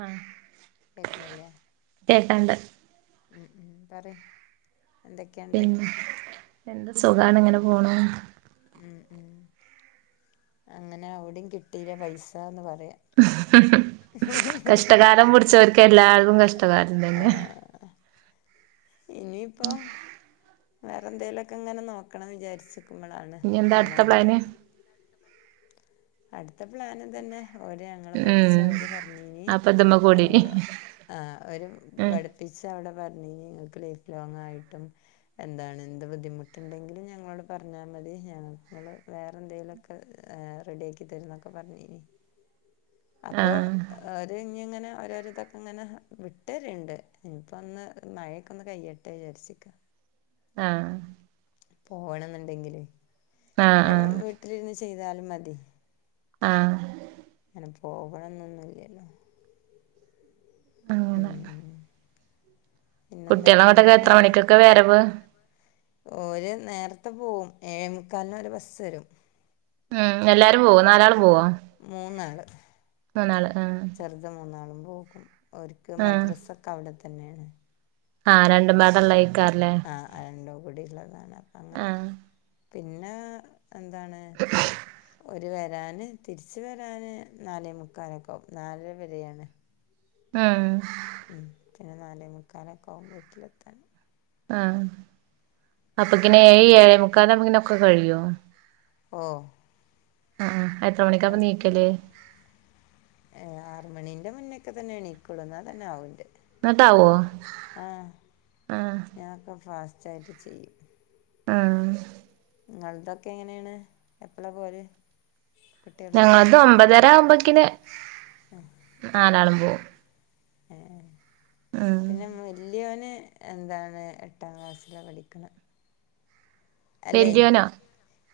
ആഹ് കേക്കണില്ലേ കേക്കാണ്ട് ഉം ഉം പറയ് പിന്നെ എന്താ സുഖാണ് ഇങ്ങനെ പോണു ഉം ഉം അങ്ങനെ അവിടിം കിട്ടില്ലെ പൈസാന്ന് പറയാ കഷ്ടകാലം പിടിച്ചവർക്ക് എല്ലാതും കഷ്ടകാലം തന്നെ ഇനി ഇപ്പൊ വേറെ എന്തെേലൊക്കെ ഇങ്ങനെ നോക്കണം വിചാരിച്ചു ക്കുമ്പളാണ് ഇനി എന്താ ഇങ്ങനെ അടുത്ത വന്നത് പ്ലാന് അടുത്ത പ്ലാന് ഇതെന്നെ ഓരെ നമ്മള പഠിച്ച ഉം ഓരു പറഞ്ഞീനി അപ്പൊ ഇതുമ്മെ കൂടി എന്താ ആഹ് അവരും ഉം പടിച്ച അവിടെ പറഞ്ഞീനി ഇങ്ങൾക്ക് ലൈഫ് ലോങ് ആയിട്ടും എന്താണ് എന്ത് ബുദ്ധിമുട്ടുണ്ടെങ്കിലും ഞങ്ങളോട് പറഞ്ഞാൽ മതി ഞങ്ങൾ വേറെ എന്തേലൊക്കേ റെഡിയാക്കി തരുന്നൊക്കെ പറഞ്ഞീനി അപ്പോ ആഹ് ഓര് ഇനി ഇങ്ങനെ ഓരോരുതൊക്കെ ഇങ്ങനെ വിട്ടെര്ണ്ട് ഇനിപ്പോ ഒന്ന് മഴയൊക്ക ഒന്ന് കഴിയട്ടെ ന്ന് വിചാരിച്ചു നിക്ക ആഹ് പോവണംന്നുണ്ടെങ്കില് ആഹ് അല്ല ആഹ് വീട്ടിലിരുന്ന് ചെയ്താലും മതി ആഹ് അങ്ങനെ പോവണംന്നൊന്നും ഇല്ലല്ലോ ഉം അങ്ങനെ ഉം കുട്ട്യാളെങ്ങോട്ടൊക്കെ എത്ര മണിക്കൊക്ക വരവ് ഓര് നേരത്തെ പോവും ഏഴേമുക്കാലിനു ഒരെ ബസ് വരും ഉം എല്ലാരും പോവോ നാലാളും പോവോ മൂന്നാള് മൂന്നാള് ആഹ് ചെറുത് മൂന്നാളും പോകും ഓര്ക്ക്‌ ആഹ് മദ്രാസ ഒക്കെ അവിടെ തന്നെയാണ് ആഹ് രണ്ടും പാടെ ഉള്ള ആയിക്കാരംലെ ആഹ് ആഹ് രണ്ടും കൂടി ഇള്ളതാണ് ആഹ് പിന്നെ എന്താണ് ഓര് വരാന് തിരിച്ച് വരാന് നാലേ മുക്കാലൊക്കെ ആവും നാലരവരേയാണ് ഉം പിന്നെ നാലേ മുക്കാലൊക്കെ ആവും വീട്ടിലെത്താൻ ആഹ് അപ്പൊക്കിന് ഏഴ്‌ ഏഴേ മുക്കാലാമ്പൊക്കിന് ഒക്കെ കഴിയോ ഓഹ് ഉം എത്ര മണിക്കാ അപ്പൊ നീക്കല് ഏഹ് ആറ് മണീന്റെ മുന്നൊക്കെ തന്നെ എണീക്കൊളു എന്നാ തന്നെ ആവുന്റെ ഇന്നിട്ടാവോ ആഹ് ഞാന് ഒക്ക ഫാസ് റ്റായ്ട്ട് ചെയ്യും ആഹ് ഇങ്ങള്തൊക്കെ എങ്ങനേണ് എപ്പളാ പോവല് ഞങ്ങളത് ഒമ്പതര ആവുമ്പക്കിന് ആഹ് നാലാളും പോവും ഏഹ് ഉം പിന്നെ വല്ല്യോന് എന്താണ് എട്ടാ ക്ലാസ്സിലാ പഠിക്ക്‌ണ്‌ അല്ലേഹ് വല്യോനോ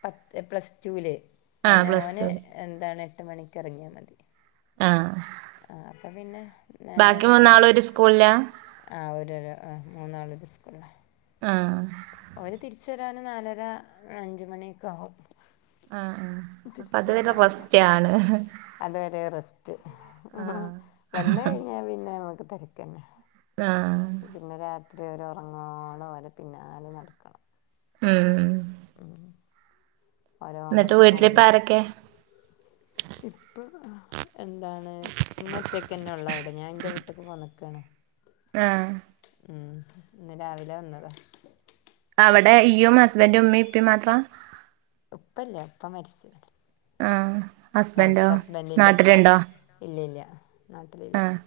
പത്ത് പ്ലസ്ടൂല് അഹ് ആഹ് പിന്നെ പ്ലസ് ഓന് ടു എന്താണ് എട്ട് മണിക്കെറങ്ങിയാ മതി ആഹ് ആഹ് അപ്പൊ പിന്നെ ബാക്കി മൂന്നാളും ഒരു സ്കൂളിലാ [unintelligible] ആഹ് ഒരോരോ മൂന്നാളൊരു സ്കൂളാ. ആഹ് ഓന് തിരിച്ചെരാന് നാലര അഞ്ചുമണിയെക്കാവും. ആഹ് അപ്പ അത് വരെ റെസ്റ്റാണ്. അതുവരെ റെസ്റ്റ് വന്നഴിഞ്ഞാ പിന്നെ നമുക്ക് തെര്ക്കന്നെ ആഹ് പിന്ന രാത്രി വരെ ഒറങ്ങോളം ഓലെ പിന്നാല നടക്കണം. ഉംഹ് ഉംഹ് ന്നിട്ട് വീട്ടിലിപ്പാരക്കെ? ഇപ്പം ആഹ് എന്താണ് ഇമ്മ ഒറ്റക്കന്നെ ഒള്ളവ്ടെ. ഞാൻ ൻ്റെ വീട്ടിക്ക് പോന്നക്കാണ്. ആഹ് ഉംഹ് ഇന്ന് രാവിലെ വന്നതാ അവിടെ ഇയ്യും ഹസ്ബന്റും ഉമ്മേം ഇപ്പേം മാത്രാ? ഉപ്പല്ല്യാ പ്പ മരിച് ആഹ് ഹസ്ബന്റോ? ഹസ്ബൻഡിൻ്റെ ഉപ്പ നാട്ടില്ണ്ടോ? ഇല്ല ഇല്ല നാട്ടിലില്ല ആഹ്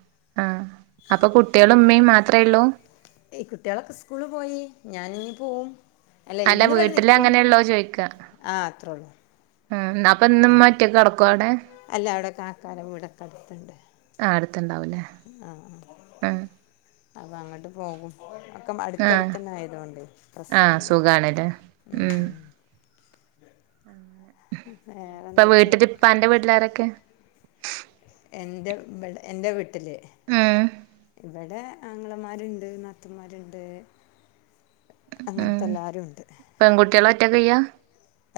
ആഹ് അപ്പൊ കുട്ട്യളും ഉമ്മേം മാത്രേള്ളൂ? ഏയ് കുട്ട്യാളൊക്കെ സ്കൂള് പോയി. ഞാൻ നിപോവും. അല്ല. ഇന്ന് ഇവിടെ വീട്ടില് നിക്കും. അങ്ങനെയുള്ളോ ചോയിക്കാ ആഹ് അത്രേള്ളൂ. ആഹ് അപ്പന്ന്മ്മ ഒറ്റക്ക്കെട്കോവ്ടെ? വ്ടെ കാക്കാരെ വീടൊക്കട്ത്ത്ണ്ട്. ആഹ് അട്ത്തുണ്ടാവല്ലേ. ആഹ് അപ അങ്ങട്ട് പോകും. ഒക്ക ആഹ് അടുത്തടുത്തന്നായതൊണ്ടേ ആഹ് പ്രശ്നല്ല്യ സുഖാണല്ലേ ഉംഹ് ഉംഹ് വേറെ ഇപ്പ എന്തൊക്കെയാ വീട്ടില് ഇപ്പാന്റെ വീട്ടിലാരൊക്കെ? എന്റെ വ്ടെ എന്റെ വീട്ടില് ഉം ഇവിടെ. ആങ്ങളമാര്ണ്ട്, നാത്തുമാര്ണ്ട് അങ്ങൻത്തെ എല്ലാരുണ്ട്. പെൺകുട്ട്യാളൊറ്റക്ക് ഇയ്യാ.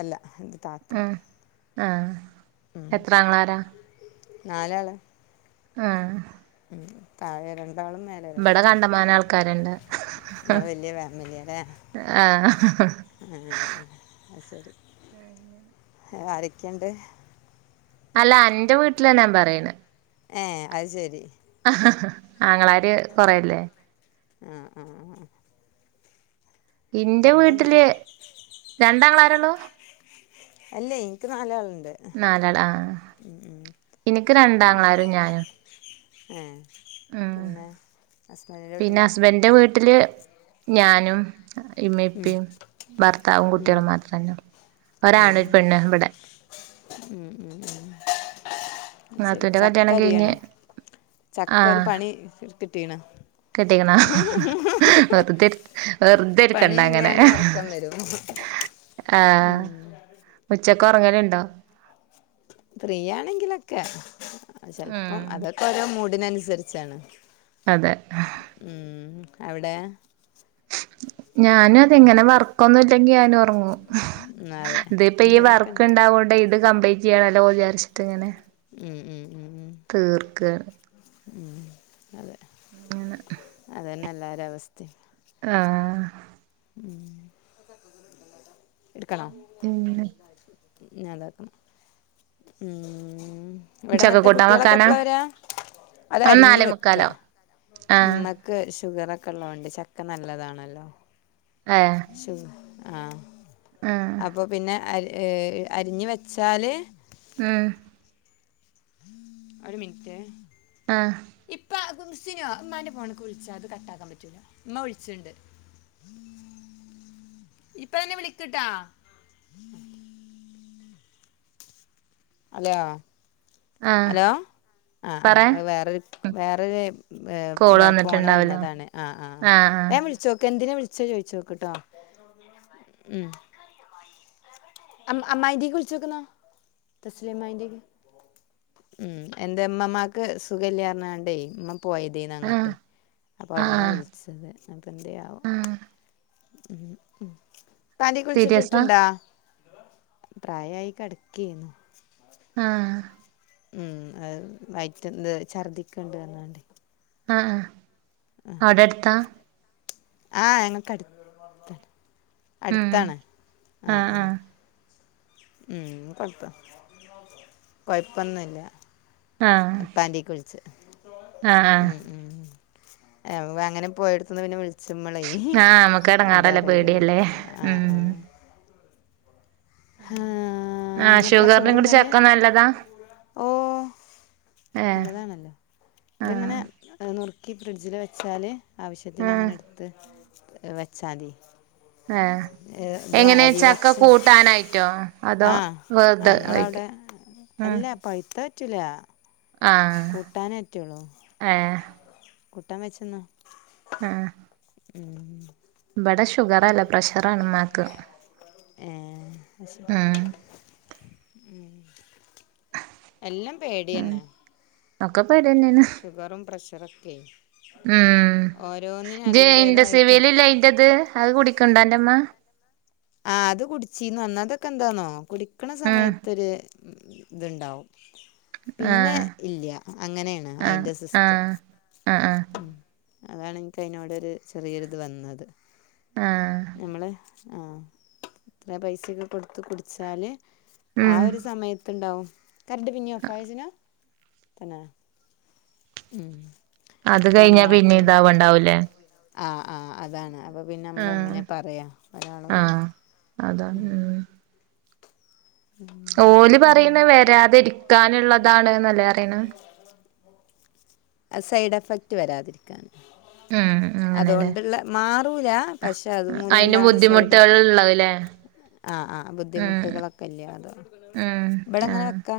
അല്ല ന്റെ താ ഉം ആഹ് ഉം എത്ര ആങ്ങളാരാ നാലാള് ആഹ് ഉം താഴെരണ്ടാളും മേൽ ഇവിടെ രണ്ടാളും കണ്ടമാനം ആൾക്കാരുണ്ട് നിങ്ങള് വലിയ ഫാമിലിയാല്ലേ ആഹ് ഏഹ് അഹ് ശരി ഏ ആരൊക്കെയുണ്ട് അല്ല അന്റെ വീട്ടിലാ ഞാൻ പറയ്ണ ഏ അഹ് ശരി ആങ്ങളാര് കൊറല്ലേ ആഹ് ആഹ് ഇന്റെ കരണ്ടൊന്നോ വീട്ടില് രണ്ടാങ്ങളാരുള്ളൂ? അല്ലേ ഇൻക്ക് നാലാളുണ്ട് ഉം ഉം ഇനിക്ക് രണ്ടാം ആങ്ങളാരും ഞാനും ഏഹ് ഉം പിന്നെ വീട്ടിലാ ഹസ്ബൻഡന്റെ വീട്ടില് ഞാനും ഇമ്മ ഉം, ഇപ്പിം ഭർത്താവും ഉം. കുട്ടികളും മാത്രന്നള്ളു ഒരാണ് ഒരു പെണ്ണ് ഇവടെ ഉം ഉം ഉം ശരി നാത്തൂന്റെ ചക്ക കല്യാണം കഴിഞ്ഞ് അരിയാണ് ചക്ക ഒരു പണി കിട്ടീണ് കട്ടിക്ക്ണോ വറുതെ ഇരു വറു തെ പണി ഇരിക്കണ്ട ഇല്ല അങ്ങനെ ഞാൻ ഉറക്കം വരും ഉച്ചക്ക് ഉറങ്ങല്ണ്ടോ ഫ്രീയാണെങ്കിലൊക്കെ ഉം ചെലപ്പം അതൊക്കെ ഓരോ മൂഡിനനുസരിച്ചാണ് അതെ ഉം അവിടെ ഞാനും അതെ ഇങ്ങനെ വർക്കൊന്നും ഇല്ലെങ്കി ഞാനും ഒറങ്ങൂം ഉം അതെ ദേ ഇപ്പോ ഈ എന്തേലൊക്കെ വർക്ക് ഉണ്ട് ഉണ്ടാവോണ്ട് ഇത് കംപ്ലീറ്റ് ചെയ്യണല്ലോ വി ജസ്റ്റ് ഇങ്ങനെ ഉം ഉം ഉം തീർക്കാണ് ഉം അതെ അങ്ങനെ അതന്നെ എല്ലാരെ അവസ്ഥയും ആഹ് ഉം ഇടുക്കണോ പിന്നെ ഞാതാക്കും ഉം ഇവിടെന്നിട്ട് ചക്കക്കൂട്ടാൻ കുട്ടികളൊക്കെ വെക്കാനാ എപ്പള വരാ അത് ആ അരിഞ്ഞു നാലേ വെക്ക മുക്കാലാവും ആഹ് ഉമ്മക്ക് ഷുഗർ ഒക്കെ ഉള്ളോണ്ട് ചക്ക നല്ലതാണല്ലോ ഏഹ് ശു ആ ആഹ് അപ്പൊ പിന്നെ അരിഞ്ഞ് വച്ചാല് ഉം ഒരു മിനിറ്റ് ആഹ് ഇപ്പ സിനോ ഉമ്മാന്റെ ഫൊണ്ക്ക് വളിച്ചാ ഇത് കട്ടാക്കാൻ പറ്റൂല ഉമ്മാ വിളിച്ചിണ്ട് ഇപ്പ തന്നെ വിളിക്ക്ട്ടാ ഹലോ ആഹ് ഹലോ ആ ആ പറേ അത് വേറൊരു വേറൊര് കോള് ഫോണ് വന്നിട്ടുണ്ടാവല്ലോ വന്നതാണ് ആ ആ ആഹ് വേഗം വിളിച്ചോക്ക് എന്തിനാ വിളിച്ച ചോയിച്ചോക്ക്ട്ടോ ഉം അ അമ്മായിന്റെക്ക് വിളിച്ചോക്ക്ന്ന തസ്ലി അമ്മായിന്റെക്ക് ഉം എന്തെ ഇമ്മമാക്ക് സുഖല്യാ പറഞ്ഞാണ്ടേ പോയതേനി ആഹ് ആഹ് അങ്ങട്ട് അപ്പൊ അവിടന്നാ ആഹ് വിളി ച്ചത് അപ്പം എന്തെയാവോ ആഹ് ഇപ്പാന്റെക്ക് വിച്ചിട്ട് സീരിയസാ കിട്ടുണ്ടോ പ്രായായി കടക്കേനി ആഹ് ഉം അഹ് വൈറ്റ്ന്ന് ഛർദിക്ക്ണ്ട് പറഞ്ഞാണ്ട് ആ ആ ആഹ് അവിടെ എടുത്താ ആഹ് ഞങ്ങക്ക് അട് ത്ത ഉം അടുത്താണ് ആ ആഹ് ആ ആഹ് ഉം കൊഴപ്പം കൊഴപ്പൊന്നുംല്ല ആഹ് പ്പാന്റെക്ക് വിൾച്ച് ആഹ് ആഹ് ഉം ഉം അങ്ങനെ പോയോടുത്ത്ന്ന് പിന്നെ വിളിച്ചുമ്മളേ ഉം ആഹ് നമുക്ക് എന്താ എടങ്ങാറല്ലേ അറിയില്ലല്ലേ പേടിയല്ലേ ആ ഉം ആ ആഹ് ആഹ് ഞ്ഞ്എപ്പഴാ ഷുഗറിനും കൂടി ചോറ്ന്നല് ചക്ക നല്ലതാ ഓ ഏഹ് നല്ലതാണല്ലോ ഇത് ആഹ് ഇങ്ങനെ നുറുക്കി ഫ്രിഡ്ജില് വെച്ചാല് ആവശ്യത്തിന് ആഹ് അങ്ങനെ എടുത്ത് വെച്ചാതി ആഹ് ഇത് എങ്ങനെ ചക്ക കൂട്ടാനായിട്ടോ അതോ ആഹ വെറുതെ കഴിക്ക അങ്ങളോടെ ഉം അല്ല പഴുത്ത പറ്റൂല്ല ആഹ് കൂട്ടാനെ പറ്റുള്ളൂ ഏഹ് കൂട്ടാൻ വെച്ചിന്നും ആഹ് ഉം ഇബടെ ഷുഗർ അല്ല പ്രഷറാണ് ഇമ്മാക്ക് ഏ അഹ് ശരി ഉം എല്ലം ഉം പേടിയന്നെ ഒക്കെ പേടിന്നെയാണ് ഷുഗറും പ്രഷറൊക്കെ ഉം ഓരോന്നിനും ഇജ് ഇന്റെ അതിൻ്റേതായിട്ട് സിവൽ ഇല്ല അയ്ന്റെത് അഹ്കുടിക്കണ്ടോ അന്റെമ്മ ആ അത് കുടിച്ചീന്നു അന്നതൊക്കെ എന്താന്നോ കുടിക്കണ ഉം സമയത്തൊരു ഇത്ണ്ടാവും പിന്നെ ആഹ് ഇല്ല അങ്ങനെയാണ് ആഹ് അയ്ന്റെ സിസ്റ്റം ആഹ് ആഹ് ആഹ് ഉം അതാണ് ഇൻക്ക് അയിനോടൊരു ചെറിയൊരു ഇത് വന്നത് ആഹ് ഞമ്മള് ആ ത്ര പൈസക്കെ കൊടുത്ത് കുടിച്ചാല് ആ ഉം ഒരു സമയത്ത്ണ്ടാവും കര്ന്റ് പിന്നേം ഓഫ് ആയോ ജ്നാ തന്നെ ഉം അത് ആ കഴിഞ്ഞാ പിന്നെ മോട്ടർ ഇതാവണ്ടാവൂലേ ആ ആ അതാണ് അപ്പോ പിന്നെ ആഹ് മ്മളെങ്ങനെ പറയാ ഒരാളോട് ആഹ് അതാണ് ഉം ഓല് പിന്നെ പറിണ് വരാതിെരിക്കാനുള്ളതാണ് ന്നല്ലേ പറിണേ അഹ് സൈഡ് എഫക്റ്റ് വരാതിരിക്കാൻ [inaudible] അങ്ങനെല്ലേ അതൊണ്ടുള്ള മാറൂല പക്ഷെ അത് അയിന് മുലണ്ടാണ ബുദ്ധിമുട്ടുകൾ സൈഡ്എഫക് ഉണ്ടാവുല്ലേ ആ ആ ഉം ബുദ്ധിമുട്ടുകളൊക്കെ ഇല്യെ അത് ഉം ബടെങ്ങനെ ആഹ് വെക്കാ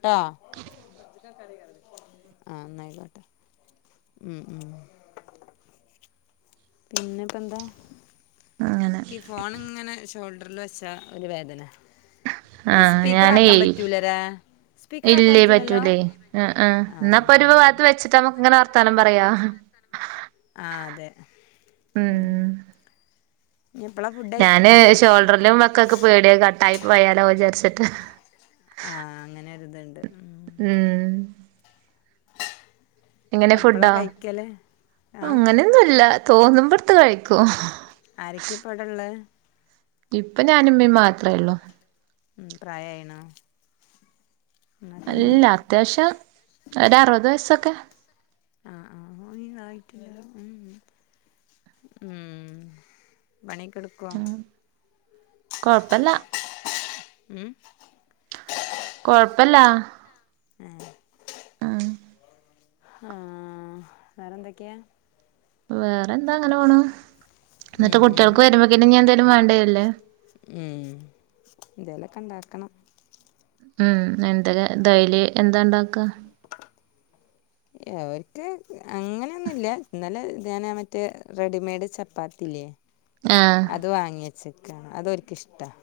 ട്ടോ [unintelligible] ആ ന്നയികോട്ടെ ഉം ഉം പിന്നെ പ്പന്താ അങ്ങനെ ഫോണിങ്ങനെ ഷോൾഡറിൽ വെച്ചാ ഒരു വേധന ത് ആഹ് സ്പീക്കർ ആക്കാൻ പറ്റൂല ലേ ഇല്യേയ് പറ്റൂലേയ് ആ ന്നപ്പൊ ഒരു ഭാഗത്ത് വെച്ചിട്ട് നമക്ക് ഇങ്ങനെ വ ത്താനം പറയാ ആ അതെ ഉം എപ്പളാ ഫുഡ് കഴിക്ക ഞാന് ഇത് ഷോൾഡറിലും വെക്കാക്ക് പേടിയ കട്ടായി പോയാലോ വിചാര്ച്ചിട്ട് ആ അങ്ങനൊര്ത്ണ്ട് ഉം എങ്ങനെ എപ്പോഴാ ഫുഡാ കഴിക്കല് ആ അങ്ങനെയൊന്നുംല്ല തോന്നുമ്പടുത്തു കഴിക്കും. ആരൊക്കെ ഇപ്പവ്ടള്ള് ഇപ്പ ഞാനും ഉമ്മിം മാത്രേ ഉള്ളൂ. ഉം, പ്രായായിണോ? ന്നാ അല്ല അത്യാവശ്യം ഒരു അറുപത് വയസ്സൊക്കെ ആഹ് ആഹ് [unintelligible] ഉം പണിക്കെടു ക്കോ ഉം കൊഴപ്പല്ല ഉം കൊഴ്പ്പല്ല. ഏഹ്. ആഹ്. ആഹ് വേറൊന്തെക്കെ. വേറെ എന്താ അങ്ങനെ പോണു, ഉം, ന്നിട്ട് ഉം. കുട്ടിൾക്ക് വരുമ്പോക്കിന് ഞ്ഞ്എന്തേലും വേണ്ടിര്ലേ. എന്തേലൊക്കെ ഉണ്ടാക്കണം. ഉം എന്തൊല്ലാ ഡൈലി എന്താ ഉണ്ടാക്കുക. അവർക്ക് അങ്ങനെയൊന്നുല്ല, ഇന്നലെ ഞാൻ മറ്റേ റെഡിമെയ്ഡ് ചപ്പാത്തില്ലേ. ആഹ് അത് വാങ്ങി വച്ചേക്കാണ്, അതൊരിക്കിഷ്ടമാണ്.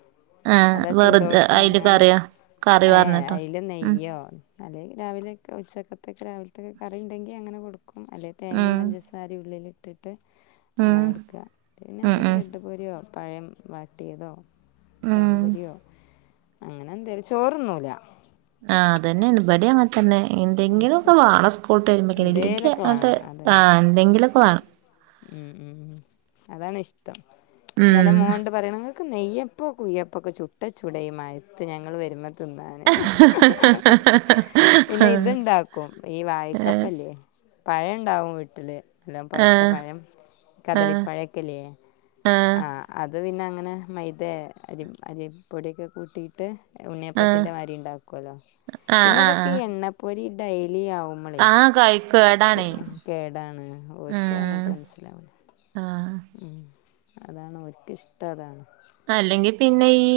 ആഹ് അതാ വെറുതെ ചൂടോട്ക്ക അയില് അങ്ങനെ കറിയോ കറി ഏ പാർന്നിട്ടോ അയില് ഉം നെയ്യോ അല്ലെ രാവിലെ ഒക്കെ ഉച്ചക്കത്തൊക്കെ രാവിലത്തൊക്കെ കറിണ്ടെങ്കി അങ്ങനെ കൊടുക്കും അല്ലെ തേങ്ങയും ഉം പഞ്ചസാ സാരം ഉള്ളിൽ ഇട്ടിട്ട് ഉം അങ്ങനെ കൊടുക്കുക, പിന്നെ ഉം എന്തേ ബ്ര ഉം പട്ടുപൊരിയോ പഴം വാട്ടിയതോ പഴം ഉം പൊരിയോ അങ്ങനെ എന്തേലും ചോറുന്നൂല. ആ അതന്നെണ് ഇബടി അങ്ങനെ തന്നെ എന്തെങ്കിലും ഒക്കെ വാണം സ് സ്കൂളിട്ട് വരുമ്പോത്തേക്കണ് ഇല്ലങ്കി എന്തേലൊക്കെ ആണ്ട് വേണം ആ അതന്നെ എന്തെങ്കിലുമൊക്കെ വാണം. ഉം ഉം അതാണ് ഇഷ്ടം ഇന്നലെ ഉം മോനണ്ട് പറയണ് ങ്ങക്ക് നെയ്യപ്പോ കുയ്യപ്പോ ഒക്കെ ചുട്ടച്ചുടെ ഈ മഴയത്ത് ഞങ്ങൾ വരുമ്പോ തിന്നാന് പിന്നെ ഇതുണ്ടാക്കും ഈ വായക്കപ്പം. ഏഹ് പഴണ്ടാവും വീട്ടില്. എല്ലാം പഴുത്ത ആഹ് പഴം ആഹ് കദളിപ്പഴക്കെല്യ ആഹ് അത് പിന്നെ അങ്ങനെ മൈദ അരി അരിപ്പൊടിയൊക്കെ കൂട്ടിയിട്ട് ആഹ് ഉണ്ണിയപ്പത്തിന്റെ മാതിരി ഉണ്ടാക്കുവല്ലോ, ആഹ് പിന്നെ ആഹ് ഇതൊക്കെ ആഹ് എണ്ണപ്പൊരി ഡൈലി ആവു മ്പോള് ആഹ് കഴിക്കും ഏടാണേ കേടാണ് ഒരിക്ക് ഉം പറഞ്ഞിട്ട് മനസിലാവണില്ല. ആഹ് ഉം അതാണ് ഒരിക്ക് ഇഷ്ടം അതാണ്. അല്ലെങ്കിൽ പിന്നെ ഈ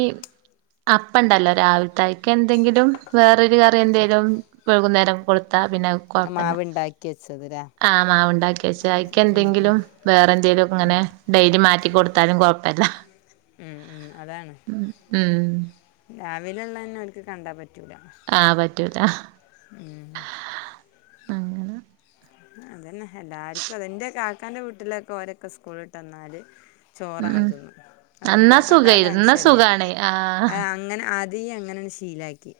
അപ്പം ഉണ്ടല്ലോ രാവിലത്തായിട്ട് ക്കെ എന്തെങ്കിലും വേറൊരു കറിം എന്തെലും വൈകുന്നേരം കൊടുത്താ പിന്നെ മാവ് ണ്ടാക്കി വെച്ചത് ല്ലേ. ആ മാവ് ഉണ്ടാക്കിവച്ച അയിക്ക് എന്തെങ്കിലും വേറെ എന്തെലും ഒക്കെ ഇങ്ങനെ ഡൈലി മാറ്റി കൊടുത്താലും കുഴപ്പല്ല. ഉം ഉം അതാണ്. ഉം ഉം രാവിലെ ഉള്ളത് തന്നെ ഓല്ക്ക് കണ്ടാൽ പറ്റൂല. ആഹ് പറ്റൂല. ഉം. അങ്ങനെ അതന്നെ എല്ലാർക്കും അതെ ന്റെ കാക്കാന്റെ വീട്ടിലൊക്കെ ഓരൊക്കെ സ്കൂളിട്ട് വന്നാല് ചോർ ഉം അങ്ങട്ട് തിന്നും. അതുകൊണ്ട് അന്നാ താത്താക്കാ സുഖായിരുന്നു ഇന്നാ ടെൻഷൻ ഇല്ല. സുഖാണ് ആഹ് അങ്ങനെ ആദ്യ അങ്ങനെയണ്ട് ശീലാക്കി.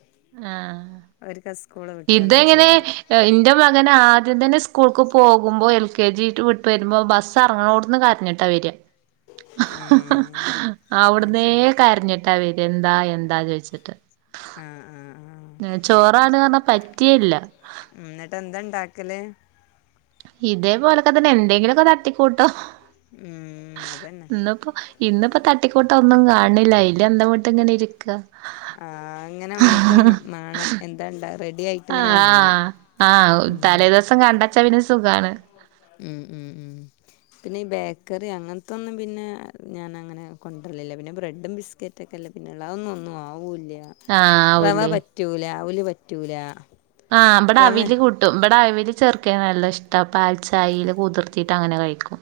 ആഹ ഓര്ക്ക് സ്കൂള് വിട്ട് വന്നാ ഇതെങ്ങനെ ചോറ് ഇന്റെ മ അങ്ങനെ ആദ്യം തന്നെ സ്കൂൾക്ക് പോകുമ്പോൾ എൽ കെ ജി വിട്ട് വരുമ്പോ ബസ് അറങ്ങണോട്ത്ത്ന്ന് കരഞ്ഞിട്ടാ വര്യ ഹ ഹ ഏഹ് അത് അവിട്ന്നേ ശരി കരഞ്ഞിട്ടാ വര്യ എന്താ എന്താ ചോയ്ച്ചിട്ട് ആഹ ആ ചോറാണ് പറഞ്ഞാ പറ്റിയെ ഇല്ല ഉം ന്നട്ട് എന്താ ഇണ്ടാക്കല് ഇതേപോലൊക്കെ തന്നെ എന്തെങ്കിലുമൊക്കെ തട്ടിക്കൂട്ടും ഉം അതന്നെ ഇന്ന് പ്പോ ഇന്ന് ഇപ്പ തട്ടിക്കൂട്ടാൻ ഒന്നും കാന് ഇല്ല അയില് അന്തംവിട്ട് ഇങ്ങനെ ഇരിക്ക ആ അങ്ങനെ നമുക്കും വേണം എന്താണ്ടാ റെഡി ആയി ആ ആ ആ തലേദിവസം കണ്ടച്ച പിന്നെ സുഖാണ് ഉം ഉം ഉം പിന്നെ ഈ ബേക്കറി അങ്ങനത്തൊന്നും പിന്നെ ഞാനങ്ങനെ കൊണ്ടുവരലില്ല പിന്നെ ബ്രെഡും ബിസ്ക്കറ്റ് ഒറ്റയ്ക്കല്ല പിന്നെ ഉള്ള ഒന്നും ഒന്നും ആവൂില്ല ആഹ് റവ ആവൂലേ പറ്റൂല ഔല് പറ്റൂല ആ ഇവിടെ റവ അവില് കൂട്ടും ഇവിടെ അവിൽ ചെർക്കൻ നല്ല ഇഷ്ട പാൽച്ചായീല് കുതിർത്തിട്ട് ട്ട അങ്ങനെ കഴിക്കും.